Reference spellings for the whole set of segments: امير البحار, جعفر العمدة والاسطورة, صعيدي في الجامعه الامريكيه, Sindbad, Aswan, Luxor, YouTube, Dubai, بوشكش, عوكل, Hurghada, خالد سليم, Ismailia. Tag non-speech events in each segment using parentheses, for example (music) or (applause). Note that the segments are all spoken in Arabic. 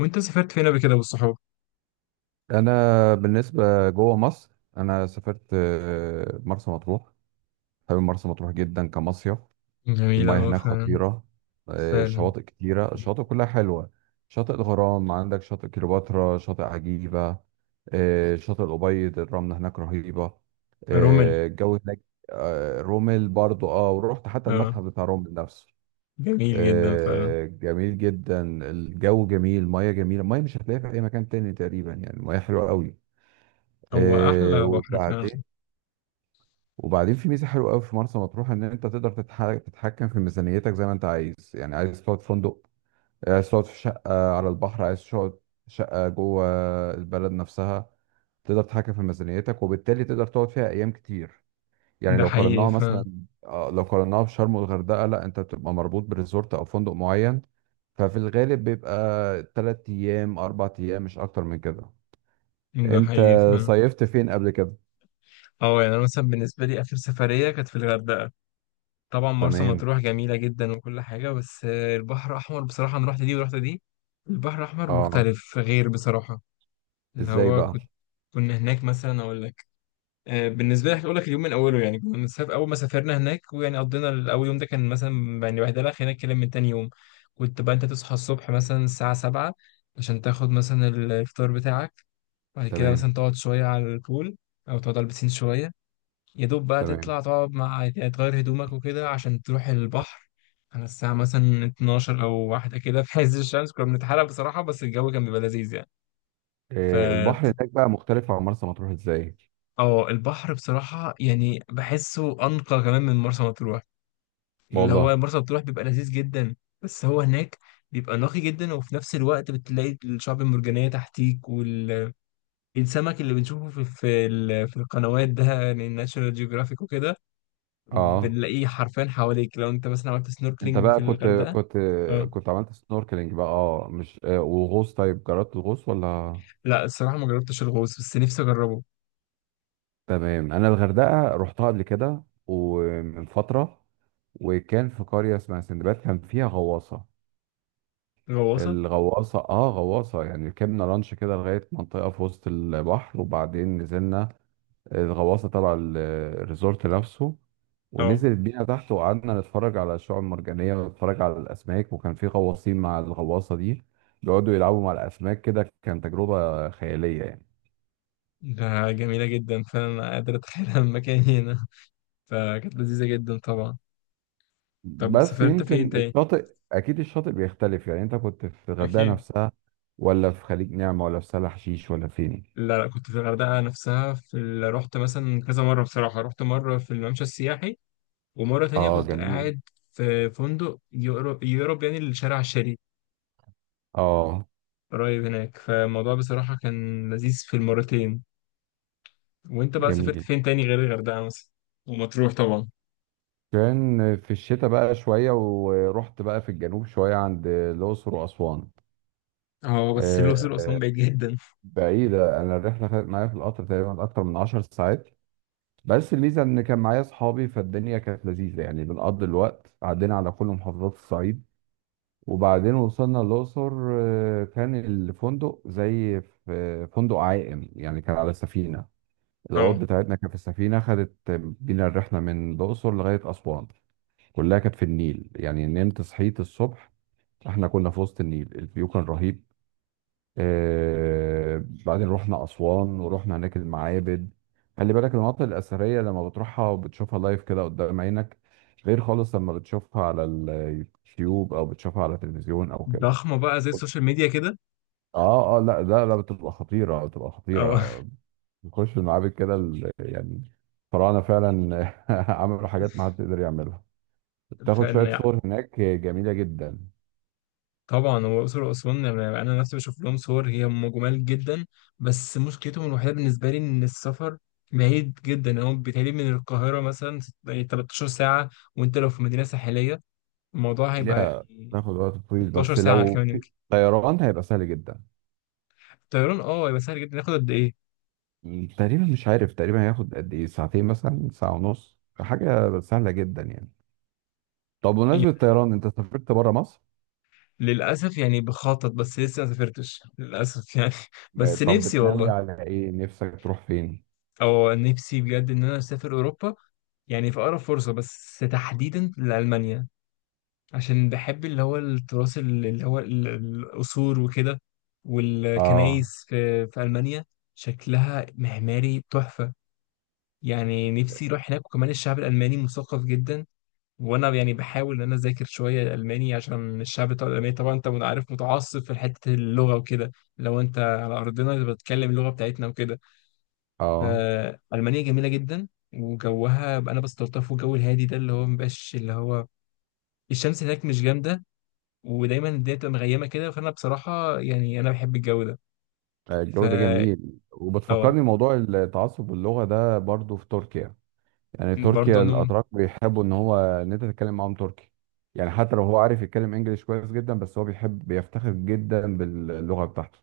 وانت سافرت فين قبل كده بالصحاب؟ انا بالنسبه جوه مصر، انا سافرت مرسى مطروح. حابب مرسى مطروح جدا كمصيف. جميلة، المياه اه، هناك فعلا. خطيره. فعلا. شواطئ كتيره، الشواطئ كلها حلوه. شاطئ الغرام، عندك شاطئ كليوباترا، شاطئ عجيبه، شاطئ الأبيض. الرمله هناك رهيبه، رمل. الجو هناك. رومل برضو ورحت حتى اه، المتحف بتاع رومل نفسه. جميل جدا فعلا. جميل جدا. الجو جميل، المياه جميله، المياه مش هتلاقيها في اي مكان تاني تقريبا، يعني المياه حلوه قوي. هو أحلى بحر وبعدين. فعلا. وبعدين في ميزه حلوه قوي في مرسى مطروح، ان انت تقدر تتحكم في ميزانيتك زي ما انت عايز. يعني عايز تقعد في فندق، عايز تقعد في شقه على البحر، عايز تقعد في شقه جوه البلد نفسها. تقدر تتحكم في ميزانيتك وبالتالي تقدر تقعد فيها ايام كتير. يعني ده لو حقيقي قارناها مثلا، فعلا. لو قارناها بشرم والغردقه، لا انت بتبقى مربوط بريزورت او فندق معين. ففي الغالب بيبقى 3 ايام 4 ايام، مش اكتر من كده. ده انت حقيقي فعلا. صيفت فين قبل كده؟ اه، يعني أنا مثلا بالنسبة لي آخر سفرية كانت في الغردقة. طبعا مرسى تمام. مطروح جميلة جدا وكل حاجة، بس البحر الأحمر بصراحة أنا رحت دي ورحت دي. البحر الأحمر اه. مختلف غير بصراحة. اللي ازاي هو بقى؟ كنت كنا هناك مثلا أقول لك. بالنسبه لي هقول لك اليوم من اوله، يعني كنا مسافر، اول ما سافرنا هناك ويعني قضينا الاول يوم، ده كان مثلا يعني واحده لك هناك كلام. من تاني يوم كنت بقى انت تصحى الصبح مثلا الساعه 7 عشان تاخد مثلا الفطار بتاعك. بعد كده تمام، مثلا تقعد شويه على البول او تقعد على البسين شويه. يا دوب بقى تمام. تطلع تقعد مع يعني تغير هدومك وكده عشان تروح البحر. على الساعه مثلا 12 او واحده كده، في عز الشمس كنا بنتحرق بصراحه، بس الجو كان بيبقى لذيذ. إيه يعني البحر هناك بقى مختلف عن مرسى مطروح ازاي؟ اه، البحر بصراحة يعني بحسه أنقى كمان من مرسى مطروح. اللي والله. هو مرسى مطروح بيبقى لذيذ جدا. بس هو هناك بيبقى نقي جدا، وفي نفس الوقت بتلاقي الشعب المرجانية تحتيك. والسمك اللي بنشوفه في القنوات ده، يعني ناشونال جيوغرافيك وكده، اه. بنلاقيه حرفيا حواليك لو انت مثلا عملت انت سنوركلينج بقى في كنت الغردقة. كنت اه. كنت عملت سنوركلينج بقى، مش وغوص؟ طيب جربت الغوص ولا؟ لا، الصراحة ما جربتش الغوص بس نفسي أجربه. تمام. انا الغردقه رحتها قبل كده ومن فتره، وكان في قريه اسمها سندباد كان فيها غواصه. غواصة. الغواصه، غواصه يعني، ركبنا لانش كده لغايه منطقه في وسط البحر وبعدين نزلنا الغواصه تبع الريزورت نفسه. اه، ونزلت بينا تحت، وقعدنا نتفرج على الشعاب المرجانيه ونتفرج على الاسماك، وكان في غواصين مع الغواصه دي بيقعدوا يلعبوا مع الاسماك كده. كانت تجربه خياليه يعني. ده جميلة جدا، فأنا قادر أتخيلها من مكاني هنا. فكانت لذيذة جدا طبعا. طب بس سافرت فين يمكن تاني؟ الشاطئ، اكيد الشاطئ بيختلف. يعني انت كنت في الغردقه أكيد. نفسها ولا في خليج نعمه ولا في سهل حشيش ولا فين؟ لا لا، كنت في الغردقة نفسها رحت مثلا كذا مرة بصراحة. رحت مرة في الممشى السياحي، ومرة تانية اه كنت جميل. قاعد في فندق يقرب يعني لشارع الشريف، اه قريب هناك. فالموضوع بصراحة كان لذيذ في المرتين. وأنت بقى سافرت جميل. فين تاني غير الغردقة مثلا؟ ومطروح طبعا. كان في الشتاء بقى شوية، ورحت بقى في الجنوب شوية عند الأقصر وأسوان. اه، بس الأقصر وأسوان آه، بعيد جدا. بعيدة. أنا الرحلة خدت معايا في القطر تقريبا أكتر من 10 ساعات، بس الميزة إن كان معايا أصحابي فالدنيا كانت لذيذة يعني. بنقضي الوقت، عدينا على كل محافظات الصعيد، وبعدين وصلنا الأقصر. كان الفندق زي في فندق عائم يعني، كان على سفينة. الأوض اه. بتاعتنا كانت في السفينة، خدت بينا الرحلة من الأقصر لغاية أسوان كلها كانت في النيل. يعني نمت، صحيت الصبح، احنا كنا في وسط النيل، الفيو كان رهيب. بعدين رحنا أسوان، ورحنا هناك المعابد. خلي بالك، المناطق الأثرية لما بتروحها وبتشوفها لايف كده قدام عينك غير خالص لما بتشوفها على اليوتيوب أو بتشوفها على التلفزيون أو كده. ضخمة بقى زي السوشيال ميديا كده. اه اه، لا لا لا، بتبقى خطيرة، بتبقى خطيرة. اه. بنخش المعابد كده، يعني الفراعنة فعلا (laughs) عملوا حاجات ما حد يقدر يعملها. (laughs) بتاخد شوية فإن صور هناك جميلة جدا. طبعا هو الأقصر وأسوان، يعني أنا نفسي بشوف لهم صور، هي هم جمال جدا. بس مشكلتهم الوحيدة بالنسبة لي إن السفر بعيد جدا. يعني هو بيتهيألي من القاهرة مثلا يعني 13 ساعة. وأنت لو في مدينة ساحلية الموضوع هيبقى ليها، يعني تاخد وقت طويل، 16 بس ساعة لو كمان في يمكن. طيران هيبقى سهل جدا. الطيران أه هيبقى سهل جدا، ياخد قد إيه؟ تقريبا مش عارف، تقريبا هياخد قد ايه، ساعتين مثلا، ساعة ونص، حاجة سهلة جدا يعني. طب بمناسبة يعني الطيران، انت سافرت بره مصر؟ للأسف يعني بخطط بس لسه ما سافرتش للأسف يعني (laughs) بس طب نفسي بتناوي والله. على ايه، نفسك تروح فين؟ أو نفسي بجد إن أنا أسافر أوروبا، يعني في أقرب فرصة، بس تحديدا لألمانيا، عشان بحب اللي هو التراث اللي هو القصور وكده. اه. والكنايس في ألمانيا شكلها معماري تحفة. يعني نفسي أروح هناك. وكمان الشعب الألماني مثقف جدا، وأنا يعني بحاول إن أنا أذاكر شوية ألماني، عشان الشعب بتاع الألماني طبعا أنت عارف متعصب في حتة اللغة وكده. لو أنت على أرضنا بتتكلم اللغة بتاعتنا وكده، اه. فألمانيا جميلة جدا. وجوها أنا بستلطفه، الجو الهادي ده اللي هو مبقاش، اللي هو الشمس هناك مش جامدة، ودايما الدنيا بتبقى مغيمه كده، فانا بصراحه يعني انا بحب الجو ده. ف الجو ده جميل، اه. وبتفكرني موضوع التعصب اللغة ده برضو في تركيا. يعني برضه تركيا، انهم. الاتراك بيحبوا ان هو ان انت تتكلم معاهم تركي. يعني حتى لو هو عارف يتكلم انجليش كويس جدا، بس هو بيحب، بيفتخر جدا باللغة بتاعته.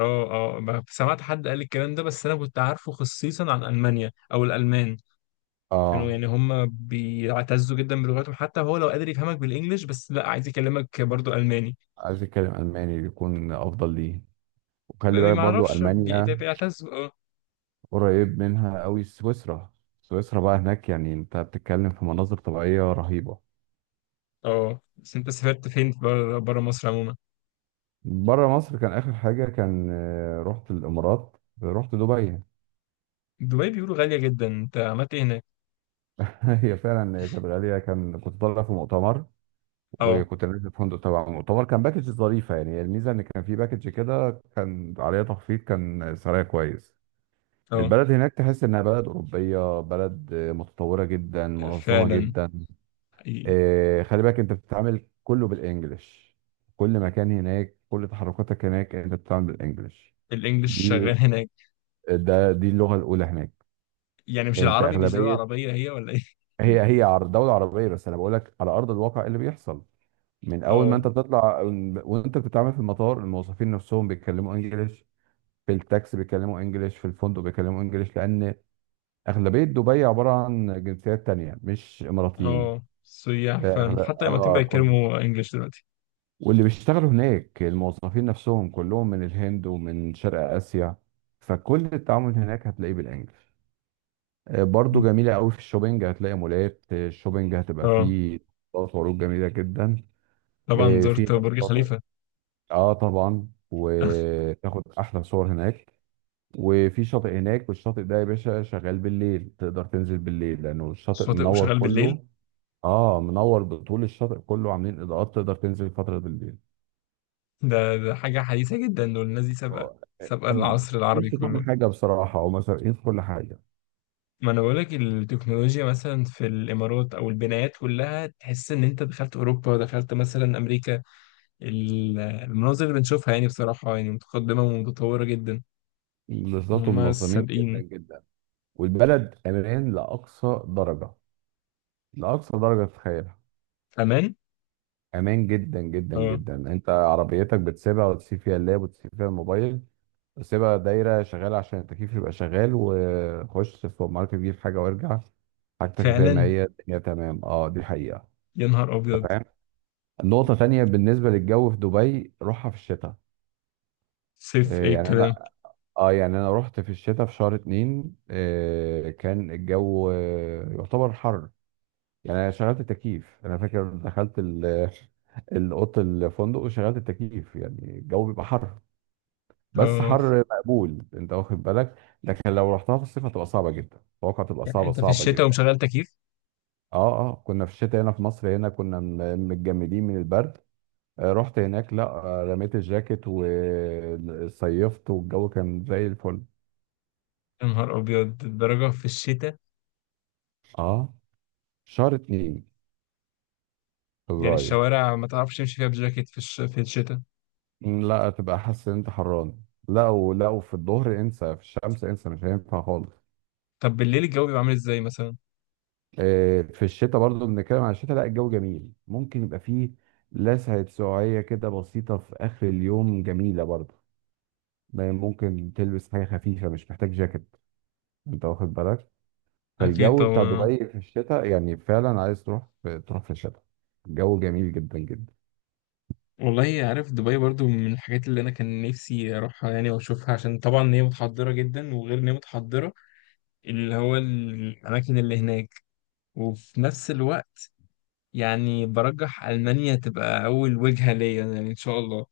اه. اه، سمعت حد قال الكلام ده، بس انا كنت عارفه خصيصا عن المانيا او الالمان، كانوا اه. يعني هم بيعتزوا جدا بلغتهم، حتى هو لو قادر يفهمك بالانجلش بس لا عايز يكلمك برضه الماني. عايز يتكلم الماني، يكون افضل ليه. ما وخلي بالك ما برضو اعرفش، ألمانيا بيعتزوا. اه. قريب منها قوي سويسرا. سويسرا بقى هناك يعني انت بتتكلم في مناظر طبيعية رهيبة. اه، بس انت سافرت فين بره مصر عموما؟ بره مصر كان آخر حاجة، كان رحت الإمارات، رحت دبي. دبي بيقولوا غاليه جدا، انت عملت ايه هناك؟ (laughs) هي فعلا، هي كانت غالية. كنت طالع في مؤتمر، اه. وكنت نازل في فندق تبع المؤتمر، كان باكج ظريفة يعني. الميزة إن كان في باكج كده كان عليها تخفيض، كان سعرها كويس. اه، البلد هناك تحس إنها بلد أوروبية، بلد متطورة جدا، منظمة فعلا. جدا. خلي بالك انت بتتعامل كله بالانجلش. كل مكان هناك، كل تحركاتك هناك انت بتتعامل بالانجلش. الانجلش دي شغال هناك؟ دي اللغه الاولى هناك. يعني مش انت العربي، مش دولة اغلبيه، عربية هي ولا ايه؟ هي دوله عربيه، بس انا بقول لك على ارض الواقع إيه اللي بيحصل. من اول ما اه. انت بتطلع وانت بتتعامل في المطار، الموظفين نفسهم بيتكلموا انجلش، في التاكسي بيتكلموا انجلش، في الفندق بيتكلموا انجلش، لان اغلبيه دبي عباره عن جنسيات تانية مش اماراتيين. اه، سياح، آه، فعلا أغل- حتى الإماراتيين اه بقى يتكلموا انجلش دلوقتي. واللي بيشتغلوا هناك الموظفين نفسهم كلهم من الهند ومن شرق آسيا، فكل التعامل هناك هتلاقيه بالانجلش. برضو جميلة قوي في الشوبينج، هتلاقي مولات، الشوبينج هتبقى اه، فيه طلبات وعروض جميلة جدا. طبعا في زرت هناك برج شاطئ. خليفة. اه طبعا، (laughs) وتاخد احلى صور هناك. وفي شاطئ هناك، والشاطئ ده يا باشا شغال بالليل، تقدر تنزل بالليل لانه الشاطئ شاطئ منور وشغال بالليل؟ كله. اه منور بطول الشاطئ كله، عاملين اضاءات، تقدر تنزل فترة بالليل. ده حاجة حديثة جدا، دول الناس دي سابقة، هو سابقة أم- العصر العربي يمشي كل كله. حاجة بصراحة، هو مسؤولين في كل حاجة. ما انا بقولك التكنولوجيا مثلا في الامارات او البنايات كلها تحس ان انت دخلت اوروبا، دخلت مثلا امريكا. المناظر اللي بنشوفها يعني بصراحة يعني متقدمة ومتطورة جدا. ان بالظبط، هم ومنظمين جدا سابقين. جدا. والبلد أمان لأقصى درجة، لأقصى درجة تتخيلها. امان. أمان جدا جدا اه، جدا. أنت عربيتك بتسيبها وتسيب فيها اللاب وتسيب فيها الموبايل وتسيبها دايرة شغالة عشان التكييف يبقى شغال، وخش السوبر ماركت تجيب حاجة وارجع، حاجتك زي ما فعلا. هي، الدنيا تمام. اه دي حقيقة. يا نهار أبيض. تمام. نقطة تانية بالنسبة للجو في دبي، روحها في الشتاء. صيف إيه إيه يعني. الكلام. انا اه يعني انا رحت في الشتاء في شهر اتنين. كان الجو يعتبر حر. يعني انا شغلت التكييف. انا فاكر دخلت (laughs) الاوضه، الفندق، وشغلت التكييف، يعني الجو بيبقى حر. بس آه، حر مقبول، انت واخد بالك. لكن لو رحتها في الصيف هتبقى صعبه جدا، اتوقع تبقى يعني صعبه أنت في صعبه الشتاء جدا. ومشغل تكييف؟ اه اه، كنا في الشتاء هنا في مصر، هنا كنا متجمدين من البرد. رحت هناك، لا رميت الجاكيت وصيفت، والجو كان زي الفل. يا نهار أبيض الدرجة في الشتاء. اه. شهر اتنين، يعني فبراير. الشوارع ما تعرفش تمشي فيها بجاكيت في الشتاء؟ لا، تبقى حاسس ان انت حران. لا، ولو في الظهر انسى، في الشمس انسى، مش هينفع خالص. طب بالليل الجو بيبقى عامل إزاي مثلا؟ في الشتاء برضو، بنتكلم عن الشتاء، لا الجو جميل، ممكن يبقى فيه لسعة سقعية كده بسيطة في آخر اليوم، جميلة برضو. ما ممكن تلبس حاجة خفيفة، مش محتاج جاكيت، انت واخد بالك. أكيد فالجو بتاع طبعا. دبي في الشتاء يعني فعلا عايز تروح في الشتاء. الجو جميل جدا جدا. والله عارف، دبي برضو من الحاجات اللي أنا كان نفسي أروحها يعني وأشوفها، عشان طبعا هي متحضرة جدا. وغير إن هي متحضرة، اللي هو الأماكن اللي هناك، وفي نفس الوقت يعني برجح ألمانيا تبقى أول وجهة ليا، يعني إن شاء الله.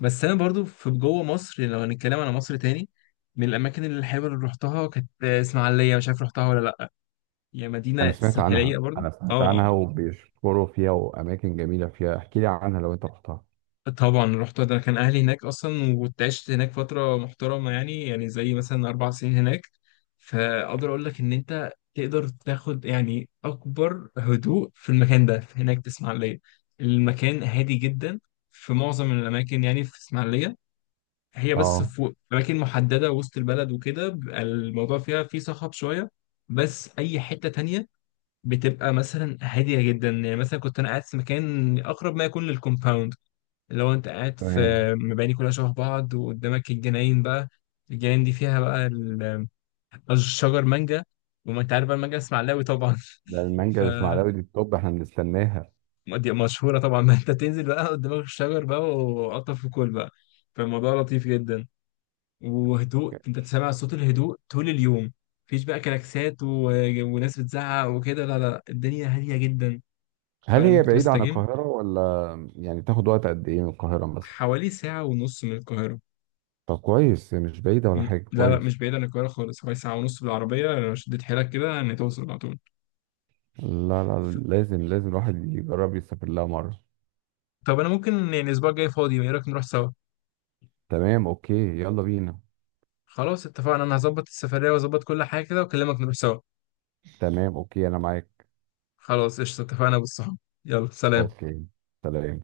بس انا برضو في جوه مصر، يعني لو هنتكلم على مصر تاني، من الاماكن اللي الحلوه اللي رحتها كانت اسماعيليه، مش عارف رحتها ولا لا. هي انا مدينه سمعت ساحليه عنها، برضو. انا اه. سمعت عنها، وبيشكروا فيها واماكن جميلة فيها، احكي لي عنها لو انت رحتها. طبعا رحتها، ده كان اهلي هناك اصلا وكنت عشت هناك فتره محترمه، يعني يعني زي مثلا 4 سنين هناك. فاقدر اقول لك ان انت تقدر تاخد يعني اكبر هدوء في المكان ده، في هناك في اسماعيليه. المكان هادي جدا في معظم الاماكن يعني في اسماعيليه. هي بس اه. في أماكن محددة وسط البلد وكده بيبقى الموضوع فيها فيه صخب شوية. بس أي حتة تانية بتبقى مثلا هادية جدا. يعني مثلا كنت أنا قاعد في مكان أقرب ما يكون للكومباوند، اللي هو أنت قاعد في تمام. مباني كلها شبه بعض، وقدامك الجناين بقى. الجناين دي فيها بقى الشجر مانجا. وما أنت عارف بقى المانجا اسماعيلاوي طبعا. ده (laughs) المانجا ف الاسماعيلاوي دي التوب احنا بنستناها. دي مشهورة طبعا. ما أنت تنزل بقى قدامك الشجر بقى وقطف وكل بقى. فالموضوع لطيف جدا، وهدوء، انت تسمع صوت الهدوء طول اليوم. مفيش بقى كلاكسات و... وناس بتزعق وكده. لا لا لا، الدنيا هادية جدا. هل فلما هي كنت بعيدة عن بستجم. القاهرة ولا؟ يعني تاخد وقت قد ايه من القاهرة مثلا؟ حوالي ساعة ونص من القاهرة. طب كويس، مش بعيدة ولا م- حاجة، لا لا، كويس. مش بعيد عن القاهرة خالص، حوالي ساعة ونص بالعربية لو شديت حيلك كده ان توصل على طول. لا لا، ف- لازم لازم الواحد يجرب يسافر لها مرة. طب انا ممكن يعني الاسبوع الجاي فاضي، ايه رأيك نروح سوا؟ تمام، اوكي. يلا بينا. خلاص اتفقنا، انا هظبط السفرية واظبط كل حاجة كده واكلمك نروح سوا. تمام، اوكي، انا معاك. خلاص قشطة، اتفقنا بالصحاب. يلا سلام. اوكي. سلام.